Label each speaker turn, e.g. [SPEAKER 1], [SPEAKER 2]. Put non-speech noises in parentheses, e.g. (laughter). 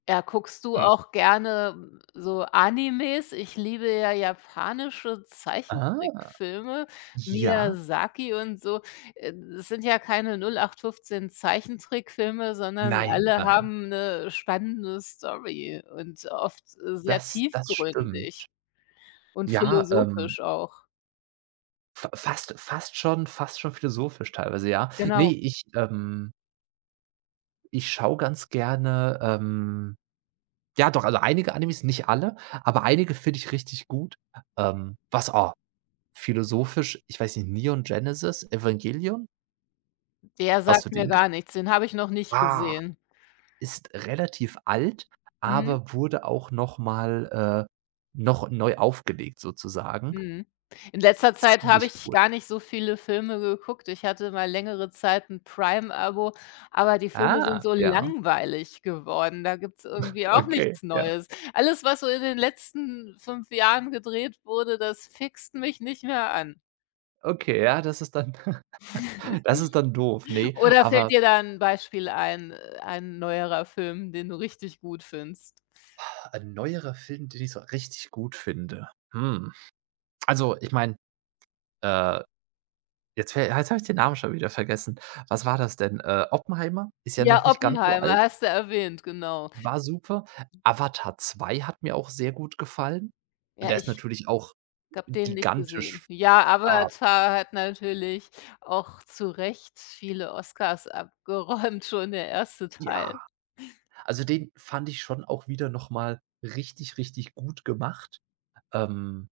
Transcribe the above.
[SPEAKER 1] Ja, guckst du
[SPEAKER 2] Hm.
[SPEAKER 1] auch gerne so Animes? Ich liebe ja japanische
[SPEAKER 2] Ah.
[SPEAKER 1] Zeichentrickfilme,
[SPEAKER 2] Ja.
[SPEAKER 1] Miyazaki und so. Äh, das sind ja keine 08/15 Zeichentrickfilme, sondern
[SPEAKER 2] Nein,
[SPEAKER 1] alle
[SPEAKER 2] nein.
[SPEAKER 1] haben 'ne spannende Story und oft, äh, sehr
[SPEAKER 2] Das das stimmt.
[SPEAKER 1] tiefgründig und
[SPEAKER 2] Ja, ähm
[SPEAKER 1] philosophisch auch.
[SPEAKER 2] f fast fast schon fast schon philosophisch teilweise, ja. Ne,
[SPEAKER 1] Genau.
[SPEAKER 2] ich, ähm ich schaue ganz gerne, ähm ja doch, also einige Animes, nicht alle, aber einige finde ich richtig gut. Ähm, was, oh philosophisch, ich weiß nicht, Neon Genesis Evangelion.
[SPEAKER 1] Der
[SPEAKER 2] Hast du
[SPEAKER 1] sagt mir
[SPEAKER 2] den gesch
[SPEAKER 1] gar nichts, den hab ich noch nicht
[SPEAKER 2] Ah,
[SPEAKER 1] gesehen.
[SPEAKER 2] ist relativ alt,
[SPEAKER 1] Mhm.
[SPEAKER 2] aber wurde auch noch mal äh, noch neu aufgelegt sozusagen.
[SPEAKER 1] Mhm. In letzter Zeit habe
[SPEAKER 2] Ziemlich
[SPEAKER 1] ich
[SPEAKER 2] cool.
[SPEAKER 1] gar nicht so viele Filme geguckt. Ich hatte mal längere Zeit 'n Prime-Abo, aber die Filme sind
[SPEAKER 2] Ah,
[SPEAKER 1] so
[SPEAKER 2] ja.
[SPEAKER 1] langweilig geworden. Da gibt's
[SPEAKER 2] (chuckles)
[SPEAKER 1] irgendwie auch
[SPEAKER 2] Okay,
[SPEAKER 1] nichts
[SPEAKER 2] ja.
[SPEAKER 1] Neues. Alles, was so in den letzten 5 Jahren gedreht wurde, das fixt mich nicht mehr an.
[SPEAKER 2] Okay, ja, das ist dann (chuckles) das ist dann doof,
[SPEAKER 1] (chuckles)
[SPEAKER 2] ne.
[SPEAKER 1] Oder fällt
[SPEAKER 2] Aber
[SPEAKER 1] dir da 'n Beispiel ein, äh, ein neuerer Film, den du richtig gut findest?
[SPEAKER 2] (exhales) Ein neuerer Film, den ich so richtig gut finde. Hm, also ich meine äh, jetzt ver jetzt habe ich den Namen schon wieder vergessen. Was war das denn? Äh, Oppenheimer ist ja
[SPEAKER 1] Ja,
[SPEAKER 2] noch nicht ganz so
[SPEAKER 1] Oppenheimer
[SPEAKER 2] alt.
[SPEAKER 1] hast du erwähnt, genau.
[SPEAKER 2] War super. Avatar 2 hat mir auch sehr gut gefallen und
[SPEAKER 1] Ja,
[SPEAKER 2] der ist
[SPEAKER 1] ich
[SPEAKER 2] natürlich auch
[SPEAKER 1] habe den nicht gesehen.
[SPEAKER 2] gigantisch
[SPEAKER 1] Ja,
[SPEAKER 2] F a
[SPEAKER 1] Avatar hat natürlich auch zurecht viele Oscars abgeräumt, schon der erste Teil.
[SPEAKER 2] Ja. Also den fand ich schon auch wieder noch mal richtig, richtig gut gemacht. Ähm